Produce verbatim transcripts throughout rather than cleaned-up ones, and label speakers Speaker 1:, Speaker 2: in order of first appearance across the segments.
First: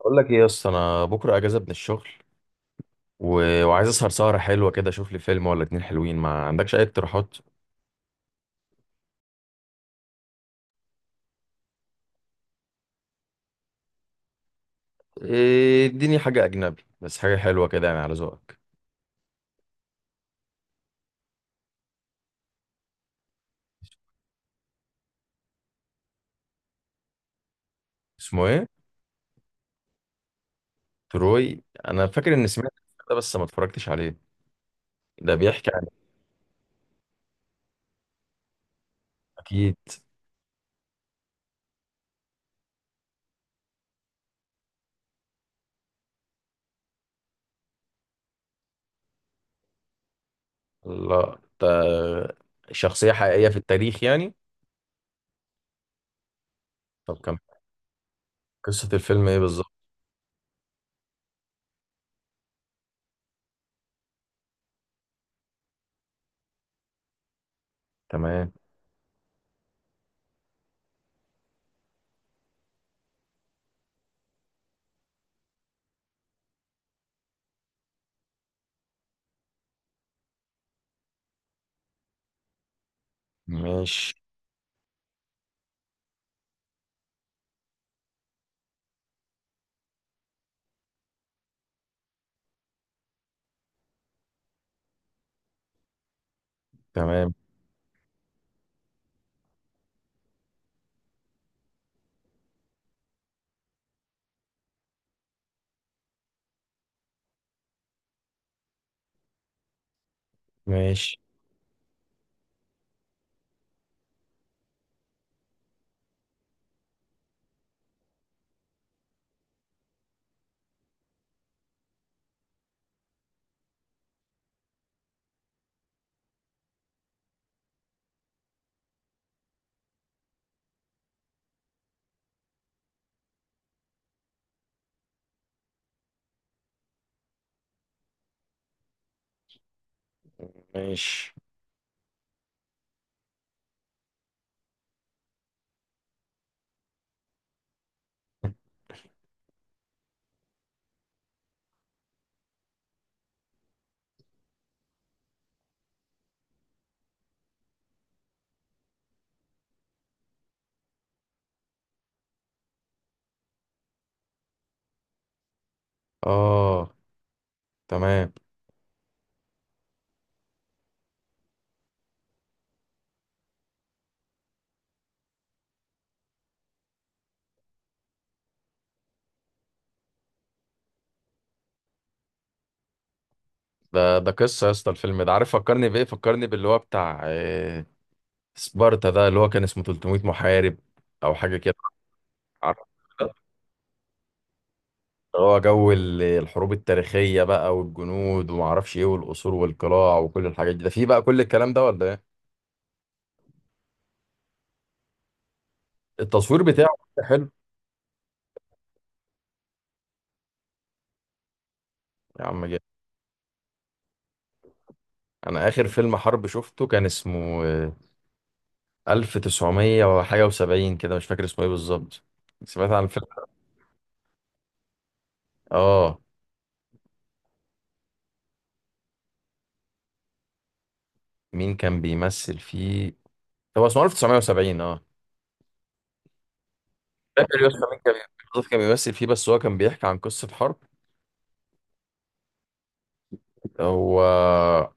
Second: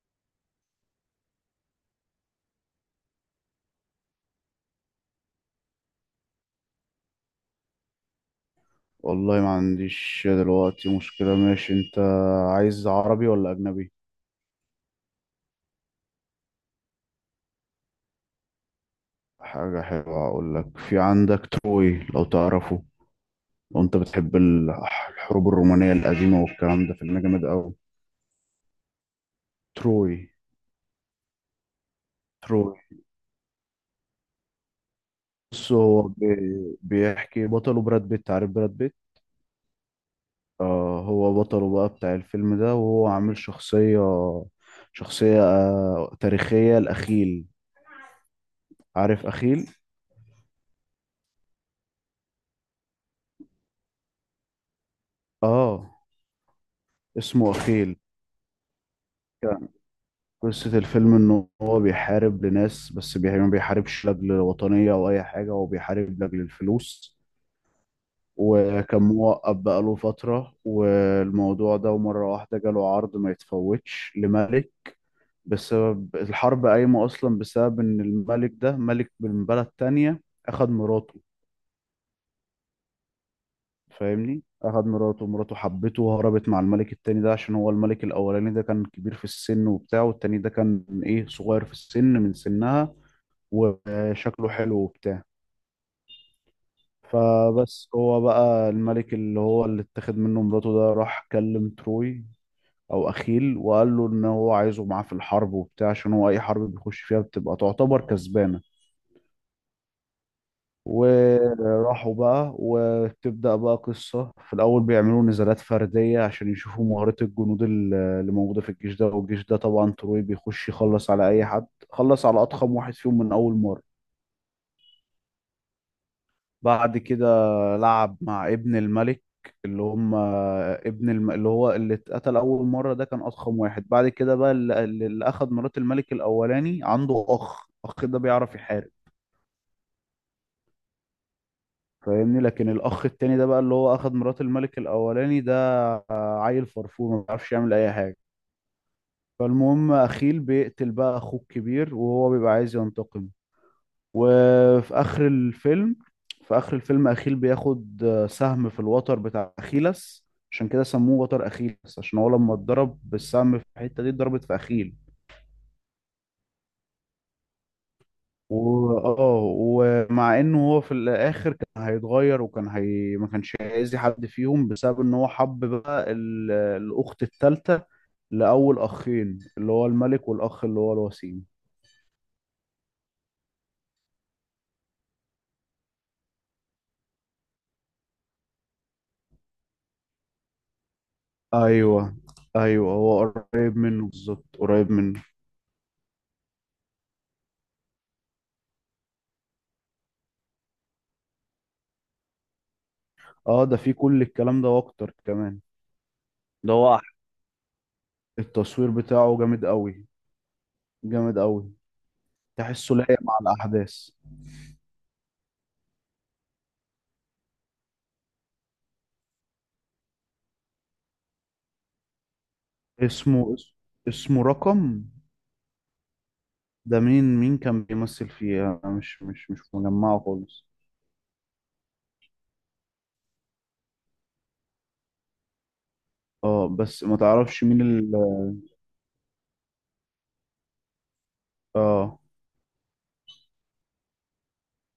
Speaker 1: اقول لك ايه يا اسطى، انا بكره اجازه من الشغل. و... وعايز اسهر سهره حلوه كده، اشوف لي فيلم ولا اتنين حلوين. ما عندكش اي اقتراحات؟
Speaker 2: والله ما عنديش دلوقتي مشكلة. ماشي، انت عايز عربي ولا اجنبي؟
Speaker 1: إيه، اديني حاجه اجنبي، بس حاجه حلوه كده يعني على ذوقك.
Speaker 2: حاجة حلوة اقول لك، في عندك تروي لو تعرفه. لو انت بتحب ال- الحروب الرومانية القديمة والكلام ده، فيلم جامد اوي.
Speaker 1: اسمه ايه؟
Speaker 2: تروي.
Speaker 1: تروي، انا فاكر اني سمعت
Speaker 2: تروي.
Speaker 1: ده، بس ما اتفرجتش عليه. ده بيحكي
Speaker 2: بص،
Speaker 1: عن...
Speaker 2: هو بي- بيحكي، بطله براد بيت. عارف براد بيت؟
Speaker 1: اكيد.
Speaker 2: آه، هو بطله بقى بتاع الفيلم ده، وهو عامل شخصية شخصية آه تاريخية، الأخيل. عارف أخيل؟
Speaker 1: لا ده شخصيه حقيقيه في التاريخ يعني؟
Speaker 2: اه.
Speaker 1: طب كم...
Speaker 2: اسمه أخيل.
Speaker 1: قصه الفيلم ايه بالظبط؟
Speaker 2: قصة الفيلم إن هو بيحارب لناس، بس بي- يعني ما بيحاربش لأجل وطنية أو أي حاجة، هو بيحارب لأجل الفلوس.
Speaker 1: تمام.
Speaker 2: وكان موقف بقاله فترة والموضوع ده، ومرة واحدة جاله عرض ما يتفوتش لملك. بسبب الحرب قايمة أصلا بسبب إن الملك ده، ملك من بلد تانية أخد مراته.
Speaker 1: ماشي.
Speaker 2: فاهمني؟ أخد مراته. مراته حبته وهربت مع الملك التاني ده، عشان هو الملك الأولاني ده كان كبير في السن وبتاع، والتاني ده كان إيه، صغير في السن من سنها، وشكله حلو وبتاع.
Speaker 1: تمام.
Speaker 2: فبس هو بقى الملك، اللي هو اللي اتخذ منه مراته ده، راح كلم تروي او اخيل، وقال له ان هو عايزه معاه في الحرب وبتاع، عشان هو اي حرب بيخش فيها بتبقى تعتبر كسبانة.
Speaker 1: ماشي.
Speaker 2: وراحوا بقى، وتبدأ بقى قصة. في الأول بيعملوا نزالات فردية عشان يشوفوا مهارة الجنود ال- اللي موجودة في الجيش ده، والجيش ده طبعا تروي بيخش يخلص على أي حد، خلص على أضخم واحد فيهم من أول مرة. بعد كده لعب مع ابن الملك، اللي هم ابن الم... اللي هو اللي اتقتل أول مرة ده كان أضخم واحد. بعد كده بقى اللي, اللي أخد مرات الملك الأولاني، عنده أخ أخ ده بيعرف يحارب.
Speaker 1: ماشي.
Speaker 2: فاهمني؟ لكن الأخ التاني ده بقى، اللي هو أخد مرات الملك الأولاني ده، عيل فرفور ما بيعرفش يعمل أي حاجة. فالمهم أخيل بيقتل بقى أخوه الكبير، وهو بيبقى عايز ينتقم. وفي آخر الفيلم في آخر الفيلم أخيل بياخد آه، سهم في الوتر بتاع أخيلس. عشان كده سموه وتر أخيلس، عشان هو لما اتضرب بالسهم في الحتة دي اتضربت في أخيل.
Speaker 1: اه. تمام.
Speaker 2: و... اه ومع انه هو في الاخر كان هيتغير، وكان هي... ما كانش هيأذي حد فيهم، بسبب ان هو حب بقى ال... الاخت الثالثه. لاول اخين، اللي هو الملك والاخ اللي هو الوسيم.
Speaker 1: ده ده قصة يا اسطى، الفيلم ده عارف فكرني بإيه؟ فكرني باللي هو بتاع آه، سبارتا، ده اللي هو كان اسمه ثلاث مية محارب أو حاجة كده.
Speaker 2: ايوه،
Speaker 1: عارف
Speaker 2: ايوه، هو قريب منه بالظبط، قريب منه.
Speaker 1: اللي هو جو ال- الحروب التاريخية بقى والجنود ومعرفش إيه والقصور والقلاع وكل الحاجات دي، ده فيه بقى كل الكلام ده ولا إيه؟
Speaker 2: اه، ده فيه كل الكلام ده واكتر كمان.
Speaker 1: التصوير
Speaker 2: ده هو
Speaker 1: بتاعه
Speaker 2: أح-
Speaker 1: حلو.
Speaker 2: التصوير بتاعه جامد قوي، جامد قوي.
Speaker 1: يا عم جد.
Speaker 2: تحسه لايق مع الاحداث.
Speaker 1: أنا آخر فيلم حرب شفته كان اسمه آه، ألف وتسع مية وحاجة وسبعين كده، مش فاكر اسمه إيه بالظبط. سمعت عن الفيلم؟
Speaker 2: اسمه اس- اسمه رقم.
Speaker 1: آه.
Speaker 2: ده مين مين كان بيمثل فيه؟ انا مش مش مش مجمعه خالص.
Speaker 1: مين كان بيمثل فيه؟ هو اسمه ألف وتسع مية وسبعين. اه.
Speaker 2: اه، بس ما
Speaker 1: فاكر
Speaker 2: تعرفش
Speaker 1: يا اسطى
Speaker 2: مين
Speaker 1: مين كان
Speaker 2: ال
Speaker 1: بالظبط كان بيمثل فيه؟ بس هو كان بيحكي عن قصة حرب.
Speaker 2: اه
Speaker 1: هو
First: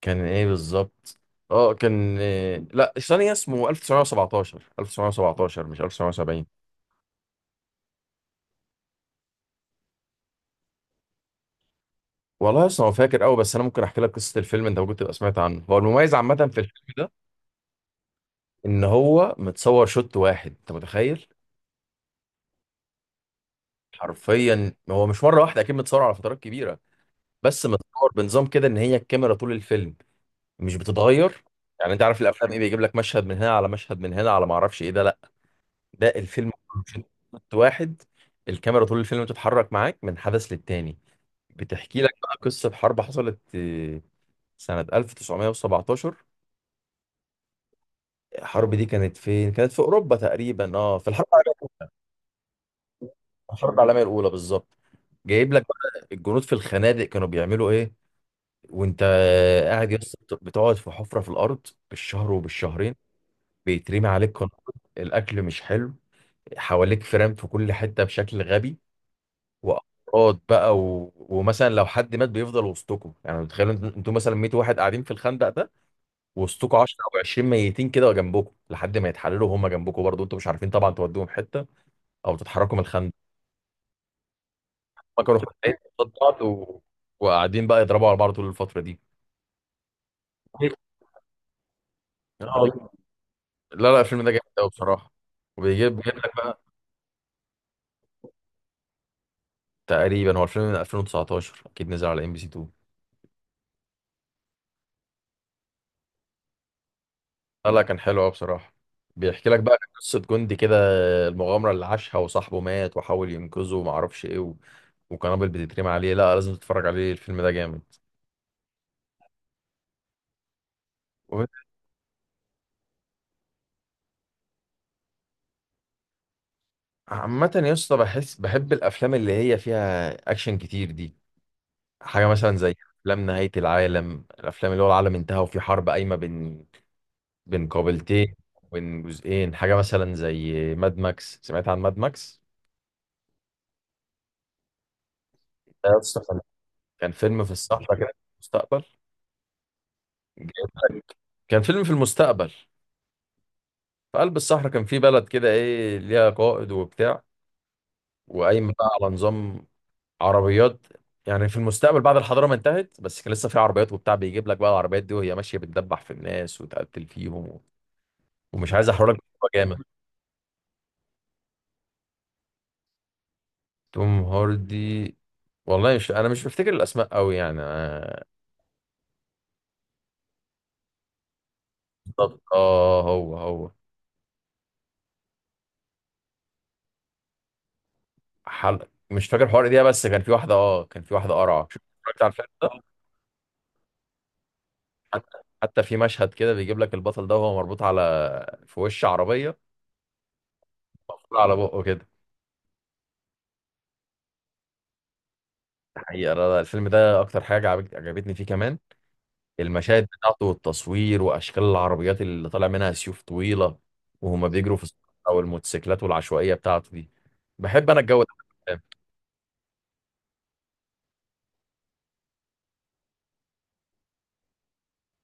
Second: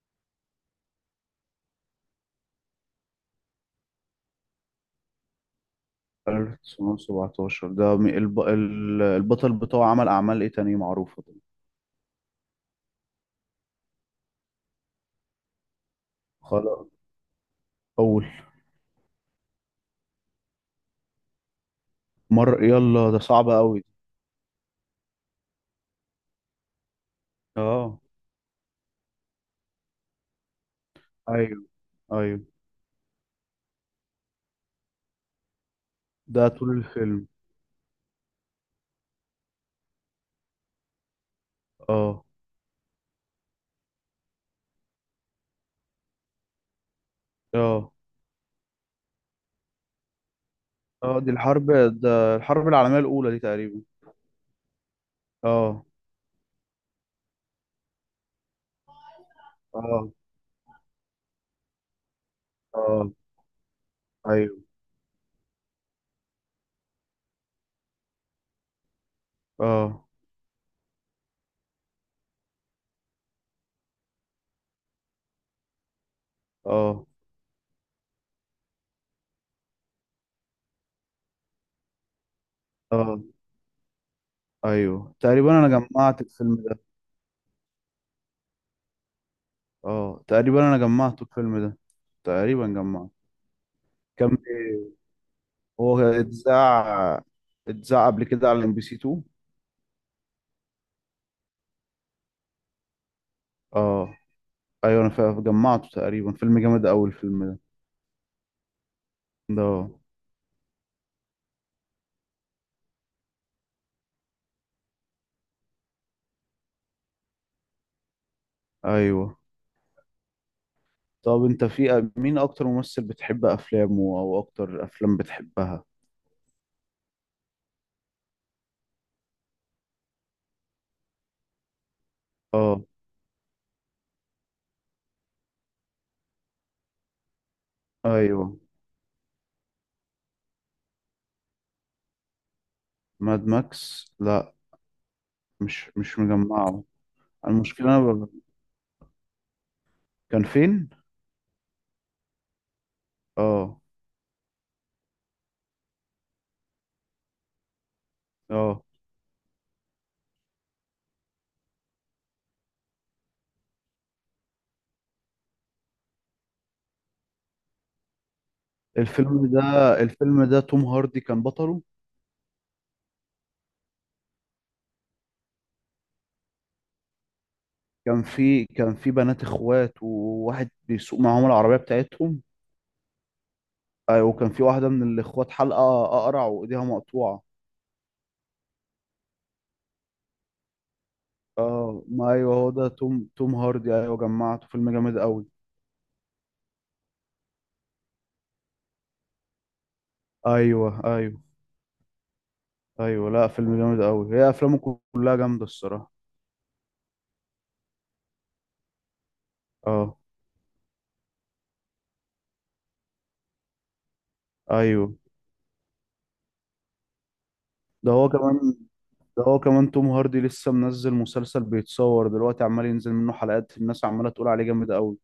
Speaker 1: كان ايه بالظبط؟ اه كان إيه... لا ثانية، اسمه ألف وتسع مية وسبعتاشر، ألف وتسع مية وسبعتاشر مش ألف وتسع مية وسبعين.
Speaker 2: ألف تسعمية وسبعتاشر ده مي- الب... ال- البطل بتاعه عمل اعمال ايه تانية معروفة ده؟
Speaker 1: والله اصلا هو فاكر قوي. بس انا ممكن احكي لك قصة الفيلم، انت ممكن تبقى سمعت عنه. هو المميز عامة في الفيلم
Speaker 2: خلاص.
Speaker 1: ده
Speaker 2: اول
Speaker 1: ان هو متصور شوت واحد، انت متخيل؟
Speaker 2: مرة، يلا، ده صعب قوي.
Speaker 1: حرفيا هو مش مرة واحدة، اكيد متصور على فترات كبيرة، بس
Speaker 2: اه.
Speaker 1: متصور بنظام كده ان هي الكاميرا طول الفيلم مش بتتغير.
Speaker 2: ايوه،
Speaker 1: يعني انت عارف
Speaker 2: ايوه.
Speaker 1: الافلام ايه، بيجيب لك مشهد من هنا على مشهد من هنا على ما اعرفش ايه؟ ده لا، ده
Speaker 2: ده
Speaker 1: الفيلم
Speaker 2: طول
Speaker 1: كله
Speaker 2: الفيلم.
Speaker 1: شوت واحد. الكاميرا طول الفيلم بتتحرك معاك من حدث للتاني. بتحكي لك
Speaker 2: اه،
Speaker 1: بقى قصة حرب حصلت آه، سنة ألف وتسع مية وسبعتاشر.
Speaker 2: اه،
Speaker 1: الحرب دي كانت فين؟ كانت في أوروبا تقريبا، اه في
Speaker 2: اه.
Speaker 1: الحرب
Speaker 2: دي
Speaker 1: العالمية
Speaker 2: الحرب
Speaker 1: الأولى.
Speaker 2: ده الحرب العالمية الأولى دي
Speaker 1: الحرب
Speaker 2: تقريبا.
Speaker 1: العالمية الأولى بالظبط. جايب لك
Speaker 2: اه،
Speaker 1: بقى الجنود في الخنادق كانوا بيعملوا ايه. وانت قاعد يا
Speaker 2: اه،
Speaker 1: اسطى، بتقعد في حفرة في الأرض بالشهر وبالشهرين،
Speaker 2: اه،
Speaker 1: بيترمي عليك قنابل،
Speaker 2: ايوه،
Speaker 1: الأكل مش حلو، حواليك فرام في كل حته بشكل غبي،
Speaker 2: اه،
Speaker 1: وافراد بقى و... ومثلا لو حد مات بيفضل وسطكم. يعني تخيلوا انت- انتوا مثلا مية واحد قاعدين في الخندق ده، وسطكم عشرة
Speaker 2: اه،
Speaker 1: او عشرين ميتين كده جنبكم لحد ما يتحللوا وهم جنبكم برضه، انتوا مش عارفين طبعا تودوهم حته او تتحركوا من الخندق.
Speaker 2: اه، ايوه
Speaker 1: ما كانوا
Speaker 2: تقريبا انا
Speaker 1: خايفين قصاد
Speaker 2: جمعت
Speaker 1: بعض
Speaker 2: الفيلم ده.
Speaker 1: و... وقاعدين بقى يضربوا على بعض طول الفتره دي.
Speaker 2: اه تقريبا انا جمعت الفيلم ده، تقريبا
Speaker 1: آه.
Speaker 2: جمعت.
Speaker 1: لا لا، الفيلم ده
Speaker 2: كان
Speaker 1: جامد قوي بصراحه. وبيجيب
Speaker 2: هو
Speaker 1: بيجيب لك بقى.
Speaker 2: اتذاع اتذاع قبل كده على ام بي سي اتنين.
Speaker 1: تقريبا هو الفيلم من ألفين وتسعتاشر، اكيد نزل على ام بي سي اتنين.
Speaker 2: اه، ايوه، انا فا- جمعته تقريبا، فيلم جامد قوي الفيلم ده
Speaker 1: لا لا كان حلو قوي بصراحة. بيحكي لك
Speaker 2: ده
Speaker 1: بقى قصة جندي كده، المغامرة اللي عاشها وصاحبه مات وحاول ينقذه وما اعرفش ايه و... وقنابل بتترمي عليه. لا لازم تتفرج عليه، الفيلم ده جامد.
Speaker 2: ايوه. طب
Speaker 1: و-
Speaker 2: انت في مين اكتر ممثل بتحب افلامه، او اكتر افلام بتحبها؟
Speaker 1: عامة يا اسطى بحس بحب الافلام اللي هي فيها اكشن كتير دي. حاجة مثلا زي
Speaker 2: اه.
Speaker 1: افلام نهاية العالم، الافلام اللي هو العالم انتهى وفي حرب قايمة بين بين قابلتين،
Speaker 2: ايوه.
Speaker 1: بين جزئين. حاجة مثلا زي ماد ماكس، سمعت عن ماد ماكس؟
Speaker 2: ماد ماكس، لا،
Speaker 1: ده
Speaker 2: مش
Speaker 1: يا
Speaker 2: مش
Speaker 1: اسطى كان
Speaker 2: مجمعه.
Speaker 1: كان فيلم في
Speaker 2: المشكلة
Speaker 1: الصحراء كده
Speaker 2: أنا ب...
Speaker 1: في المستقبل.
Speaker 2: كان فين؟
Speaker 1: كان فيلم في المستقبل
Speaker 2: اه.
Speaker 1: في قلب الصحراء، كان في بلد كده ايه ليها قائد وبتاع، وقايم
Speaker 2: اه.
Speaker 1: بقى على نظام عربيات. يعني في المستقبل بعد الحضاره ما انتهت، بس كان لسه في عربيات وبتاع. بيجيب لك بقى العربيات دي وهي ماشيه بتدبح في الناس وتقتل فيهم و... ومش عايز احرق لك، الموضوع
Speaker 2: الفيلم ده
Speaker 1: جامد.
Speaker 2: الفيلم ده توم هاردي كان بطله.
Speaker 1: توم هاردي؟ والله مش، انا مش بفتكر الاسماء قوي يعني
Speaker 2: كان
Speaker 1: آه،
Speaker 2: في كان في بنات اخوات، وواحد بيسوق معاهم العربية بتاعتهم.
Speaker 1: بالظبط اه هو هو.
Speaker 2: ايوه، وكان في واحدة من الاخوات حلقة اقرع وايديها مقطوعة.
Speaker 1: حلقه مش فاكر حوار ايه، بس كان في واحده اه كان في واحده قرعه شفت-
Speaker 2: اه،
Speaker 1: اتفرجت على
Speaker 2: ما،
Speaker 1: الفيلم
Speaker 2: ايوه،
Speaker 1: ده.
Speaker 2: هو ده توم توم هاردي، ايوه جمعته، فيلم جامد
Speaker 1: حتى
Speaker 2: قوي.
Speaker 1: حتى في مشهد كده بيجيب لك البطل ده وهو مربوط على في وش عربيه،
Speaker 2: ايوه،
Speaker 1: مقفول
Speaker 2: ايوه،
Speaker 1: على بقه كده.
Speaker 2: ايوه، لا، فيلم جامد قوي، هي افلامه كلها جامدة الصراحة.
Speaker 1: حقيقه لا لا، الفيلم ده اكتر حاجه عجبت- عجبتني فيه كمان المشاهد
Speaker 2: اه.
Speaker 1: بتاعته والتصوير واشكال العربيات اللي طالع منها سيوف طويله وهما بيجروا في الصحراء،
Speaker 2: ايوه.
Speaker 1: او الموتوسيكلات والعشوائيه بتاعته دي. بحب انا
Speaker 2: ده
Speaker 1: الجو ده.
Speaker 2: هو كمان ده هو كمان توم هاردي لسه منزل مسلسل بيتصور دلوقتي، عمال ينزل منه حلقات، الناس عمالة تقول عليه جامد قوي.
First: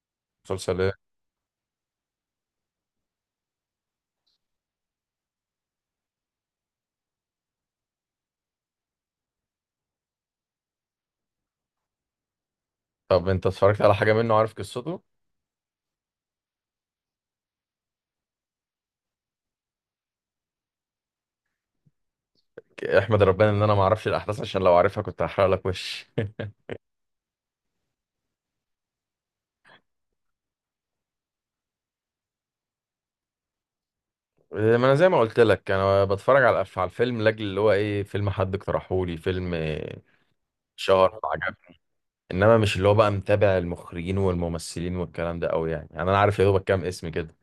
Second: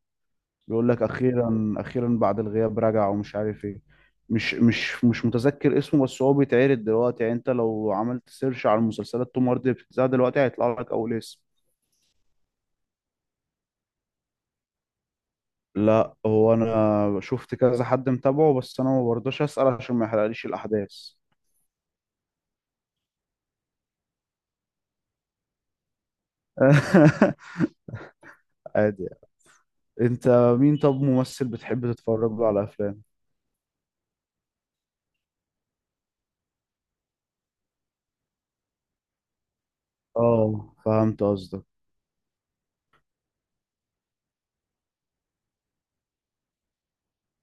Speaker 1: مسلسل
Speaker 2: بيقول
Speaker 1: ايه؟
Speaker 2: لك اخيرا، اخيرا بعد الغياب رجع ومش عارف ايه. مش مش مش متذكر اسمه، بس هو بيتعرض دلوقتي، يعني انت لو عملت سيرش على المسلسلات توم هاردي اللي بتتذاع دلوقتي هيطلع لك اول اسم.
Speaker 1: طب انت اتفرجت على حاجه منه؟ عارف قصته؟
Speaker 2: لا، هو انا شفت كذا حد متابعه، بس انا ما برضاش اسأل عشان ما يحرقليش الاحداث.
Speaker 1: احمد ربنا ان انا ما اعرفش الاحداث، عشان لو عارفها كنت هحرق لك وش.
Speaker 2: عادي يعني. انت، مين طب ممثل بتحب تتفرج له على افلام؟
Speaker 1: ما انا زي ما قلت لك، انا بتفرج على الأف- على الفيلم لاجل اللي هو ايه، فيلم حد اقترحه لي، فيلم إيه،
Speaker 2: اه،
Speaker 1: شهر،
Speaker 2: فهمت
Speaker 1: عجب.
Speaker 2: قصدك.
Speaker 1: انما مش اللي هو بقى متابع المخرجين والممثلين والكلام ده قوي يعني، يعني انا عارف يا دوبك كام اسم كده.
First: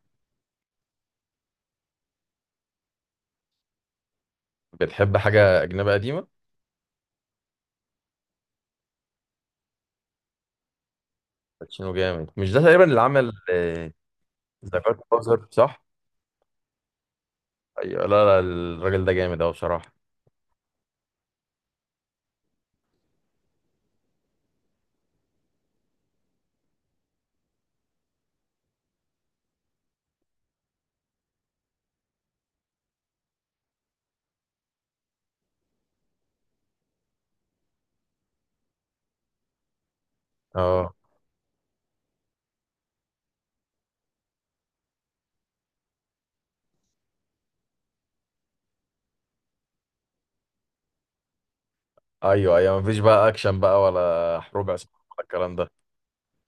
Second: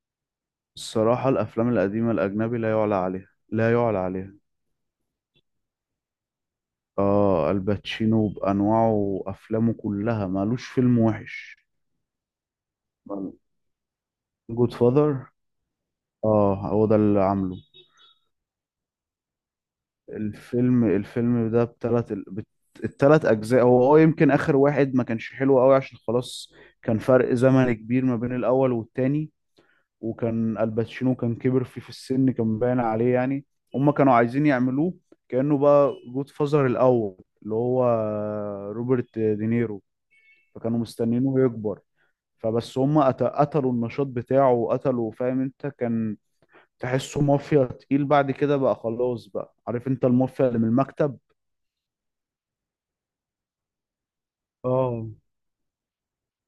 Speaker 2: الصراحة الأفلام القديمة الأجنبي لا يعلى عليها، لا يعلى عليها.
Speaker 1: بتحب حاجه اجنبيه قديمه؟
Speaker 2: آه، الباتشينو بأنواعه وأفلامه كلها مالوش فيلم وحش.
Speaker 1: باتشينو جامد. مش ده تقريبا اللي عمل
Speaker 2: جود
Speaker 1: ذا جاد
Speaker 2: فاذر.
Speaker 1: فازر؟ صح؟
Speaker 2: آه، هو ده اللي عامله.
Speaker 1: ايوه. لا لا الراجل ده جامد قوي بصراحه.
Speaker 2: الفيلم الفيلم ده بتلات ال- بت- التلات أجزاء هو، اه يمكن آخر واحد ما كانش حلو أوي، عشان خلاص كان فرق زمن كبير ما بين الأول والتاني. وكان الباتشينو كان كبر فيه في السن، كان باين عليه يعني. هما كانوا عايزين يعملوه كأنه بقى جود فازر الأول، اللي هو روبرت دينيرو، فكانوا
Speaker 1: اه.
Speaker 2: مستنيينه يكبر. فبس هما قت- قتلوا النشاط بتاعه وقتلوا. فاهم انت؟ كان تحسه مافيا تقيل. بعد كده بقى خلاص بقى، عارف انت، المافيا اللي من المكتب.
Speaker 1: ايوه ايوه، مفيش بقى اكشن بقى ولا حروب عصابات
Speaker 2: اه.
Speaker 1: ولا الكلام ده.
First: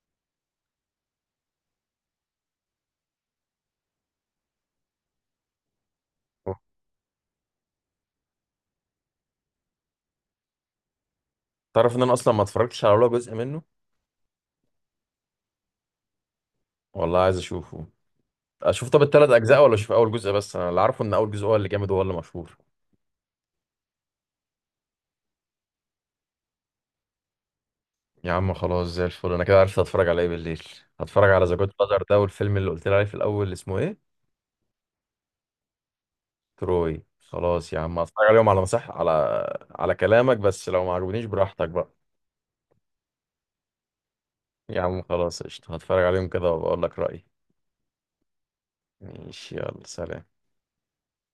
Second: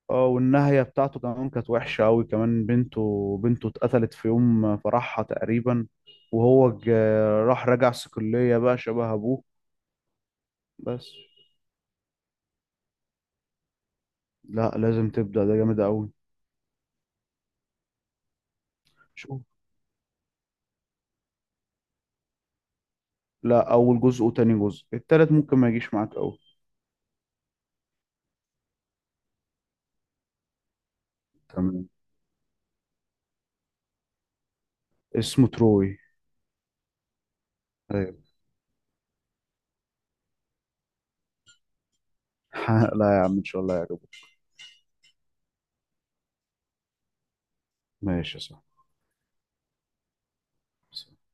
Speaker 2: اه. والنهاية بتاعته كمان كانت وحشة أوي كمان، بنته بنته اتقتلت في يوم فرحها تقريبا. وهو ج- راح رجع صقلية بقى شبه أبوه. بس.
Speaker 1: تعرف ان انا اصلا ما اتفرجتش على ولا جزء منه.
Speaker 2: لا، لازم تبدأ، ده جامد أوي.
Speaker 1: والله عايز اشوفه. اشوف طب التلات
Speaker 2: شوف،
Speaker 1: اجزاء ولا اشوف اول جزء بس؟ انا اللي عارفه ان اول جزء هو اللي جامد وهو اللي مشهور.
Speaker 2: لا، أول جزء وتاني جزء، التالت ممكن ما يجيش معاك أوي.
Speaker 1: يا عم خلاص زي الفل، انا كده عرفت هتفرج على ايه بالليل. هتفرج على ذا جود
Speaker 2: تمام.
Speaker 1: فازر ده والفيلم اللي قلت لي عليه في الاول اللي اسمه ايه؟
Speaker 2: اسمه تروي.
Speaker 1: تروي. خلاص يا عم، هتفرج
Speaker 2: أيوة.
Speaker 1: عليهم على مساح، على على كلامك، بس لو ما عجبنيش براحتك بقى.
Speaker 2: لا يا عم، إن شاء الله يعجبك.
Speaker 1: يا عم خلاص قشطة، هتفرج عليهم كده وبقول لك رأيي.
Speaker 2: ماشي يا
Speaker 1: ماشي يلا سلام.
Speaker 2: صاحبي.